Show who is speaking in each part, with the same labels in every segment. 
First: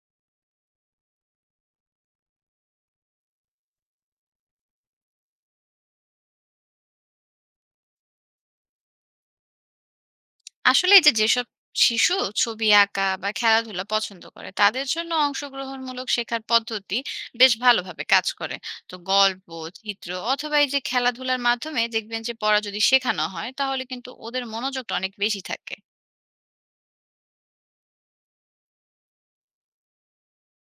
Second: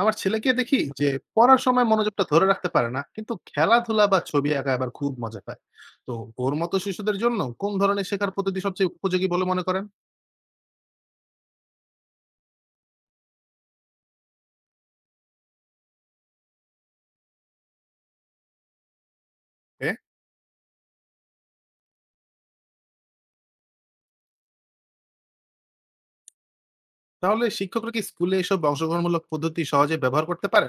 Speaker 1: আমার ছেলেকে দেখি যে পড়ার সময় মনোযোগটা ধরে রাখতে পারে না, কিন্তু খেলাধুলা বা ছবি আঁকা আবার খুব মজা পায়। তো ওর মতো শিশুদের জন্য কোন ধরনের শেখার পদ্ধতি সবচেয়ে উপযোগী বলে মনে করেন?
Speaker 2: আসলে এই যে যেসব শিশু ছবি আঁকা বা খেলাধুলা পছন্দ করে তাদের জন্য অংশগ্রহণমূলক শেখার পদ্ধতি বেশ ভালোভাবে কাজ করে। তো গল্প,
Speaker 1: এ
Speaker 2: চিত্র অথবা এই যে খেলাধুলার মাধ্যমে দেখবেন যে পড়া যদি শেখানো হয় তাহলে কিন্তু ওদের মনোযোগটা অনেক বেশি থাকে।
Speaker 1: তাহলে শিক্ষকরা কি স্কুলে এসব অংশগ্রহণমূলক পদ্ধতি সহজে ব্যবহার করতে পারে?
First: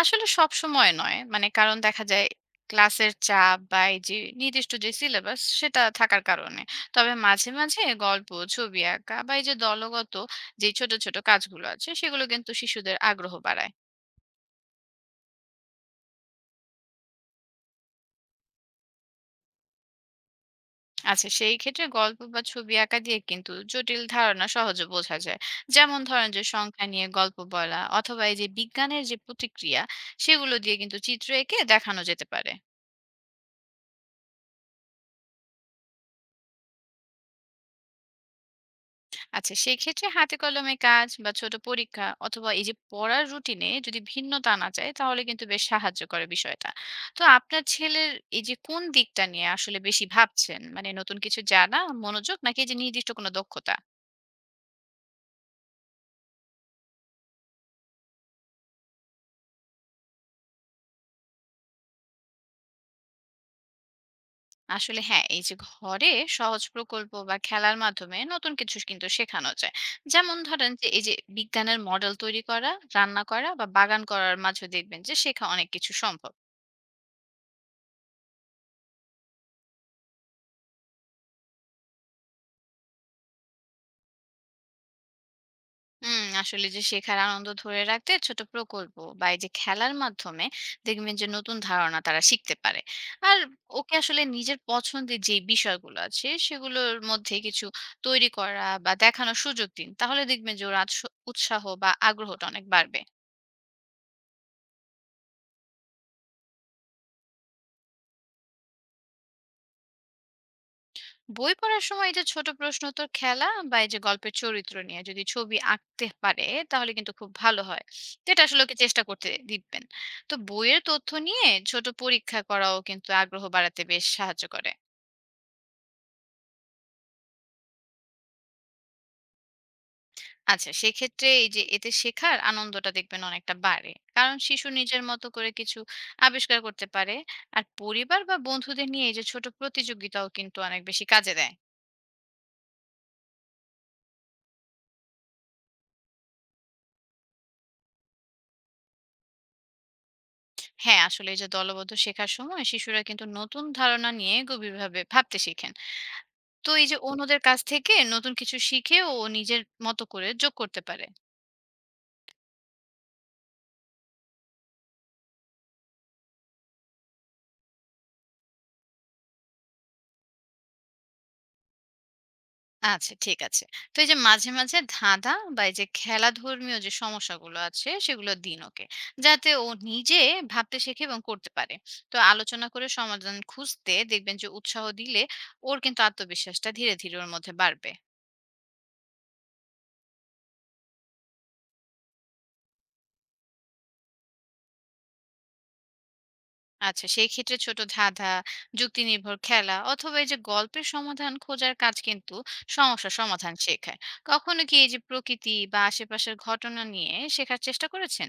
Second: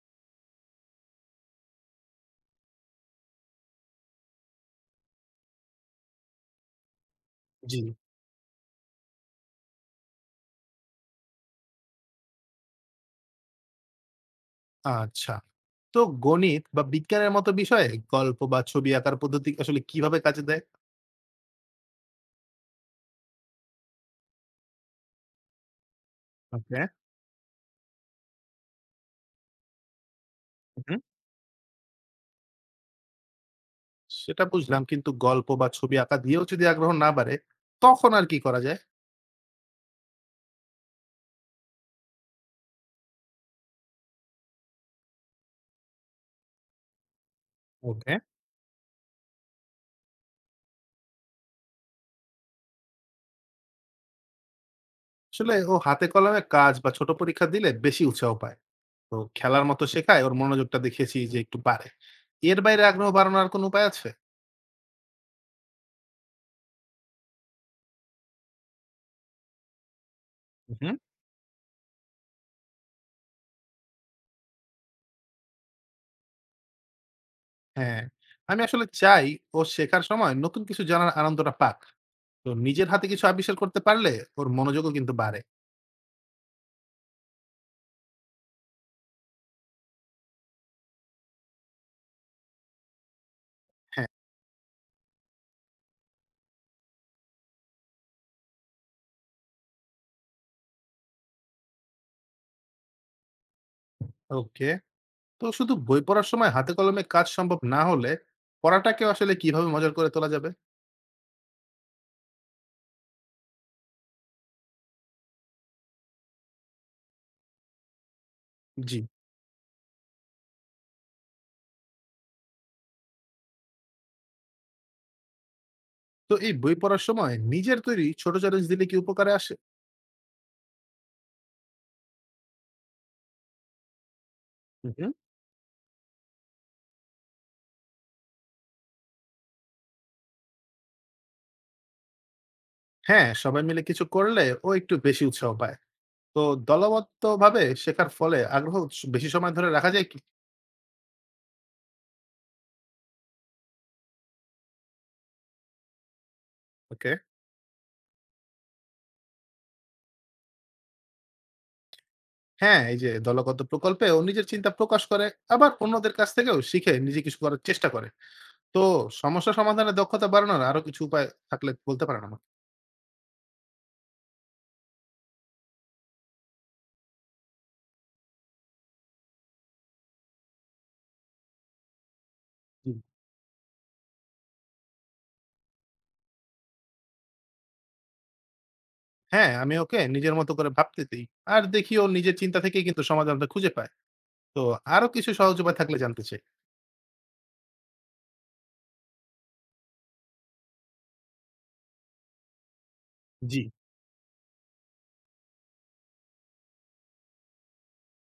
Speaker 2: আসলে সব সময় নয়, মানে কারণ দেখা যায় ক্লাসের চাপ বা এই যে নির্দিষ্ট যে সিলেবাস সেটা থাকার কারণে। তবে মাঝে মাঝে
Speaker 1: জি।
Speaker 2: গল্প, ছবি আঁকা বা এই যে দলগত যে ছোট ছোট কাজগুলো আছে সেগুলো কিন্তু শিশুদের আগ্রহ বাড়ায়।
Speaker 1: আচ্ছা, তো গণিত বা বিজ্ঞানের মতো বিষয়ে গল্প বা ছবি আঁকার পদ্ধতি আসলে কিভাবে কাজে দেয়?
Speaker 2: আচ্ছা, সেই ক্ষেত্রে গল্প বা ছবি আঁকা দিয়ে কিন্তু জটিল ধারণা সহজে বোঝা যায়। যেমন ধরেন যে
Speaker 1: ওকে।
Speaker 2: সংখ্যা নিয়ে গল্প বলা অথবা এই যে বিজ্ঞানের যে প্রতিক্রিয়া, সেগুলো দিয়ে কিন্তু
Speaker 1: হুম,
Speaker 2: চিত্র এঁকে দেখানো যেতে পারে।
Speaker 1: সেটা বুঝলাম, কিন্তু গল্প বা ছবি আঁকা দিয়েও যদি আগ্রহ না বাড়ে, তখন আর কি করা যায়?
Speaker 2: আচ্ছা, সেই ক্ষেত্রে হাতে কলমে কাজ বা ছোট পরীক্ষা অথবা এই যে পড়ার রুটিনে যদি ভিন্নতা আনা যায় তাহলে কিন্তু বেশ সাহায্য করে বিষয়টা। তো আপনার ছেলের
Speaker 1: ওকে।
Speaker 2: এই যে কোন দিকটা নিয়ে আসলে বেশি ভাবছেন, মানে নতুন কিছু জানা, মনোযোগ নাকি এই যে নির্দিষ্ট কোনো দক্ষতা?
Speaker 1: আসলে ও হাতে কলমে কাজ বা ছোট পরীক্ষা দিলে বেশি উৎসাহ পায়। তো খেলার মতো শেখায় ওর মনোযোগটা দেখেছি যে একটু বাড়ে। এর বাইরে আগ্রহ বাড়ানোর কোনো উপায় আছে?
Speaker 2: আসলে হ্যাঁ, এই যে ঘরে সহজ প্রকল্প বা খেলার মাধ্যমে নতুন কিছু কিন্তু শেখানো যায়। যেমন ধরেন যে
Speaker 1: হুম
Speaker 2: এই যে বিজ্ঞানের মডেল তৈরি করা, রান্না করা বা বাগান করার মাঝে দেখবেন যে শেখা অনেক কিছু সম্ভব।
Speaker 1: হ্যাঁ, আমি আসলে চাই ও শেখার সময় নতুন কিছু জানার আনন্দটা পাক। তো নিজের হাতে কিছু আবিষ্কার করতে পারলে ওর মনোযোগও কিন্তু বাড়ে।
Speaker 2: হুম, আসলে যে শেখার আনন্দ ধরে রাখতে ছোট প্রকল্প বা এই যে খেলার মাধ্যমে দেখবেন যে নতুন ধারণা তারা শিখতে পারে। আর ওকে
Speaker 1: হ্যাঁ।
Speaker 2: আসলে নিজের পছন্দের যে বিষয়গুলো আছে সেগুলোর মধ্যে কিছু তৈরি করা বা দেখানোর সুযোগ দিন, তাহলে দেখবেন যে ওর উৎসাহ বা আগ্রহটা অনেক বাড়বে।
Speaker 1: ওকে, তো শুধু বই পড়ার সময় হাতে কলমে কাজ সম্ভব না হলে পড়াটাকে আসলে কিভাবে মজার করে তোলা যাবে?
Speaker 2: বই পড়ার সময় এই যে ছোট প্রশ্নোত্তর খেলা বা এই যে গল্পের চরিত্র নিয়ে যদি ছবি আঁকতে পারে তাহলে কিন্তু খুব ভালো হয়। তো এটা আসলে ওকে
Speaker 1: জি।
Speaker 2: চেষ্টা করতে দিবেন। তো বইয়ের তথ্য নিয়ে ছোট পরীক্ষা করাও কিন্তু আগ্রহ বাড়াতে বেশ সাহায্য করে।
Speaker 1: তো এই বই পড়ার সময় নিজের তৈরি ছোট চ্যালেঞ্জ দিলে কি উপকারে
Speaker 2: আচ্ছা, সেক্ষেত্রে এই যে এতে শেখার আনন্দটা দেখবেন অনেকটা বাড়ে, কারণ শিশু নিজের
Speaker 1: আসে?
Speaker 2: মতো করে কিছু আবিষ্কার করতে পারে। আর পরিবার বা বন্ধুদের নিয়ে এই যে ছোট প্রতিযোগিতাও কিন্তু অনেক বেশি কাজে দেয়।
Speaker 1: হ্যাঁ, সবাই মিলে কিছু করলে ও একটু বেশি উৎসাহ পায়। তো দলবদ্ধ ভাবে শেখার ফলে আগ্রহ বেশি সময় ধরে রাখা যায় কি?
Speaker 2: হ্যাঁ, আসলে এই যে দলবদ্ধ শেখার সময় শিশুরা কিন্তু নতুন ধারণা নিয়ে গভীরভাবে ভাবতে শিখেন। তো এই যে
Speaker 1: ওকে।
Speaker 2: অন্যদের কাছ থেকে নতুন কিছু শিখে ও নিজের মতো করে যোগ করতে পারে।
Speaker 1: হ্যাঁ, এই যে দলগত প্রকল্পে ও নিজের চিন্তা প্রকাশ করে, আবার অন্যদের কাছ থেকেও শিখে নিজে কিছু করার চেষ্টা করে। তো সমস্যা সমাধানের দক্ষতা বাড়ানোর আরো কিছু উপায় থাকলে বলতে পারেন আমাকে।
Speaker 2: আচ্ছা, ঠিক আছে। তো এই যে মাঝে মাঝে ধাঁধা বা এই যে খেলা ধর্মীয় যে সমস্যাগুলো আছে সেগুলো দিন ওকে, যাতে ও নিজে ভাবতে শেখে এবং করতে পারে। তো আলোচনা করে
Speaker 1: হুম।
Speaker 2: সমাধান খুঁজতে দেখবেন যে উৎসাহ দিলে ওর কিন্তু আত্মবিশ্বাসটা ধীরে ধীরে ওর মধ্যে বাড়বে।
Speaker 1: হ্যাঁ, আমি ওকে নিজের মতো করে ভাবতে দিই, আর দেখি ও নিজের চিন্তা থেকেই কিন্তু সমাধানটা খুঁজে পায়। তো আরো কিছু সহজ উপায় থাকলে জানতে চাই।
Speaker 2: আচ্ছা, সেই ক্ষেত্রে ছোট ধাঁধা, যুক্তি নির্ভর খেলা অথবা এই যে গল্পের সমাধান খোঁজার কাজ কিন্তু সমস্যা সমাধান
Speaker 1: জি।
Speaker 2: শেখায়। কখনো কি এই যে প্রকৃতি বা আশেপাশের ঘটনা নিয়ে শেখার চেষ্টা করেছেন?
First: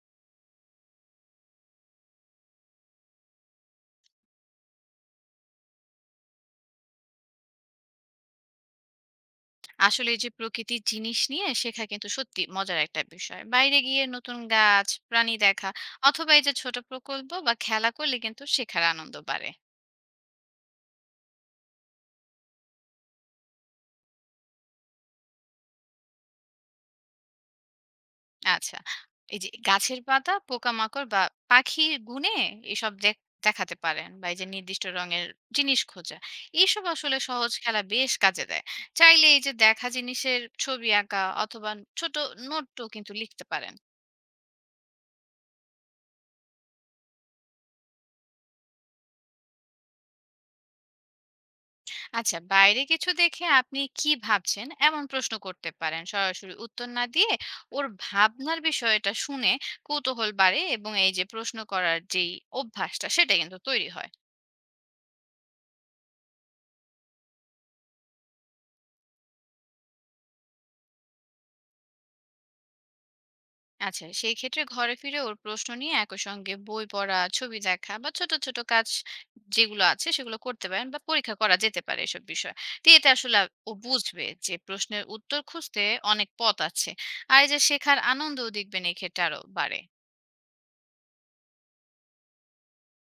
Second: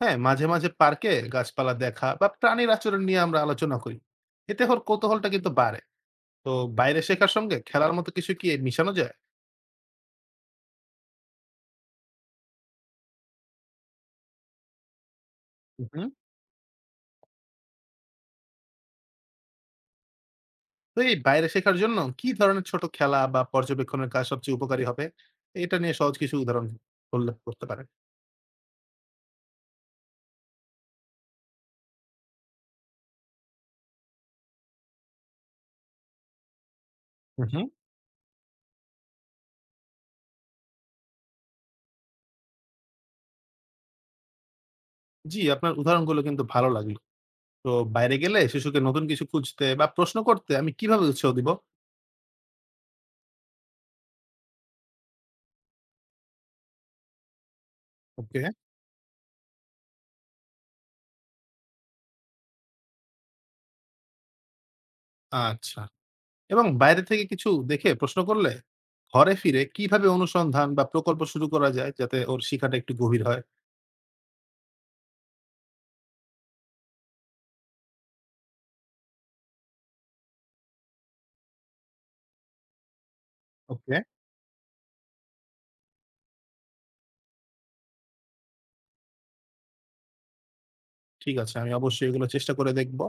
Speaker 1: হ্যাঁ, মাঝে মাঝে পার্কে গাছপালা দেখা বা প্রাণীর আচরণ নিয়ে আমরা আলোচনা করি। এতে ওর কৌতূহলটা কিন্তু বাড়ে। তো বাইরে শেখার সঙ্গে খেলার মতো কিছু কি মিশানো যায়?
Speaker 2: আসলে এই যে প্রকৃতির জিনিস নিয়ে শেখা কিন্তু সত্যি মজার একটা বিষয়। বাইরে গিয়ে নতুন গাছ, প্রাণী দেখা
Speaker 1: হুম।
Speaker 2: অথবা এই যে ছোট প্রকল্প বা খেলা করলে কিন্তু শেখার আনন্দ বাড়ে।
Speaker 1: তো এই বাইরে শেখার জন্য কি ধরনের ছোট খেলা বা পর্যবেক্ষণের কাজ সবচেয়ে উপকারী হবে? এটা নিয়ে সহজ কিছু উদাহরণ উল্লেখ করতে পারেন।
Speaker 2: আচ্ছা। এই যে গাছের পাতা, পোকামাকড় বা পাখির গুণে এসব দেখাতে পারেন বা এই যে নির্দিষ্ট রঙের জিনিস খোঁজা। এইসব আসলে
Speaker 1: হুম,
Speaker 2: সহজ
Speaker 1: হুম।
Speaker 2: খেলা বেশ কাজে দেয়। চাইলে এই যে দেখা জিনিসের ছবি আঁকা অথবা ছোট নোটও কিন্তু লিখতে পারেন।
Speaker 1: জি, আপনার উদাহরণগুলো কিন্তু ভালো লাগলো। তো বাইরে গেলে শিশুকে নতুন কিছু খুঁজতে বা প্রশ্ন করতে আমি কিভাবে উৎসাহ দিব?
Speaker 2: আচ্ছা, বাইরে কিছু দেখে আপনি কি ভাবছেন, এমন প্রশ্ন করতে পারেন। সরাসরি উত্তর না দিয়ে ওর
Speaker 1: ওকে।
Speaker 2: ভাবনার বিষয়টা শুনে কৌতূহল বাড়ে এবং এই যে প্রশ্ন করার যেই অভ্যাসটা সেটা কিন্তু তৈরি হয়।
Speaker 1: আচ্ছা, এবং বাইরে থেকে কিছু দেখে প্রশ্ন করলে ঘরে ফিরে কিভাবে অনুসন্ধান বা প্রকল্প শুরু করা যায়, যাতে ওর শিক্ষাটা একটু গভীর হয়?
Speaker 2: আচ্ছা, সেই ক্ষেত্রে ঘরে ফিরে ওর প্রশ্ন নিয়ে একই সঙ্গে বই পড়া, ছবি দেখা বা ছোট ছোট কাজ যেগুলো আছে সেগুলো করতে পারেন বা পরীক্ষা করা যেতে পারে এসব বিষয়। তো এতে আসলে ও
Speaker 1: ওকে,
Speaker 2: বুঝবে যে প্রশ্নের উত্তর খুঁজতে অনেক পথ আছে। আর এই যে শেখার আনন্দও দেখবেন এই ক্ষেত্রে আরো বাড়ে।
Speaker 1: ঠিক আছে। আমি অবশ্যই এগুলো চেষ্টা করে দেখব।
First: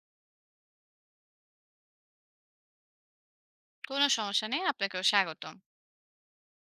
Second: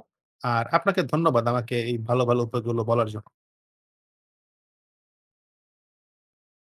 Speaker 1: আর আপনাকে ধন্যবাদ আমাকে এই ভালো ভালো উপায়গুলো বলার জন্য।
Speaker 2: কোনো সমস্যা নেই, আপনাকেও স্বাগতম।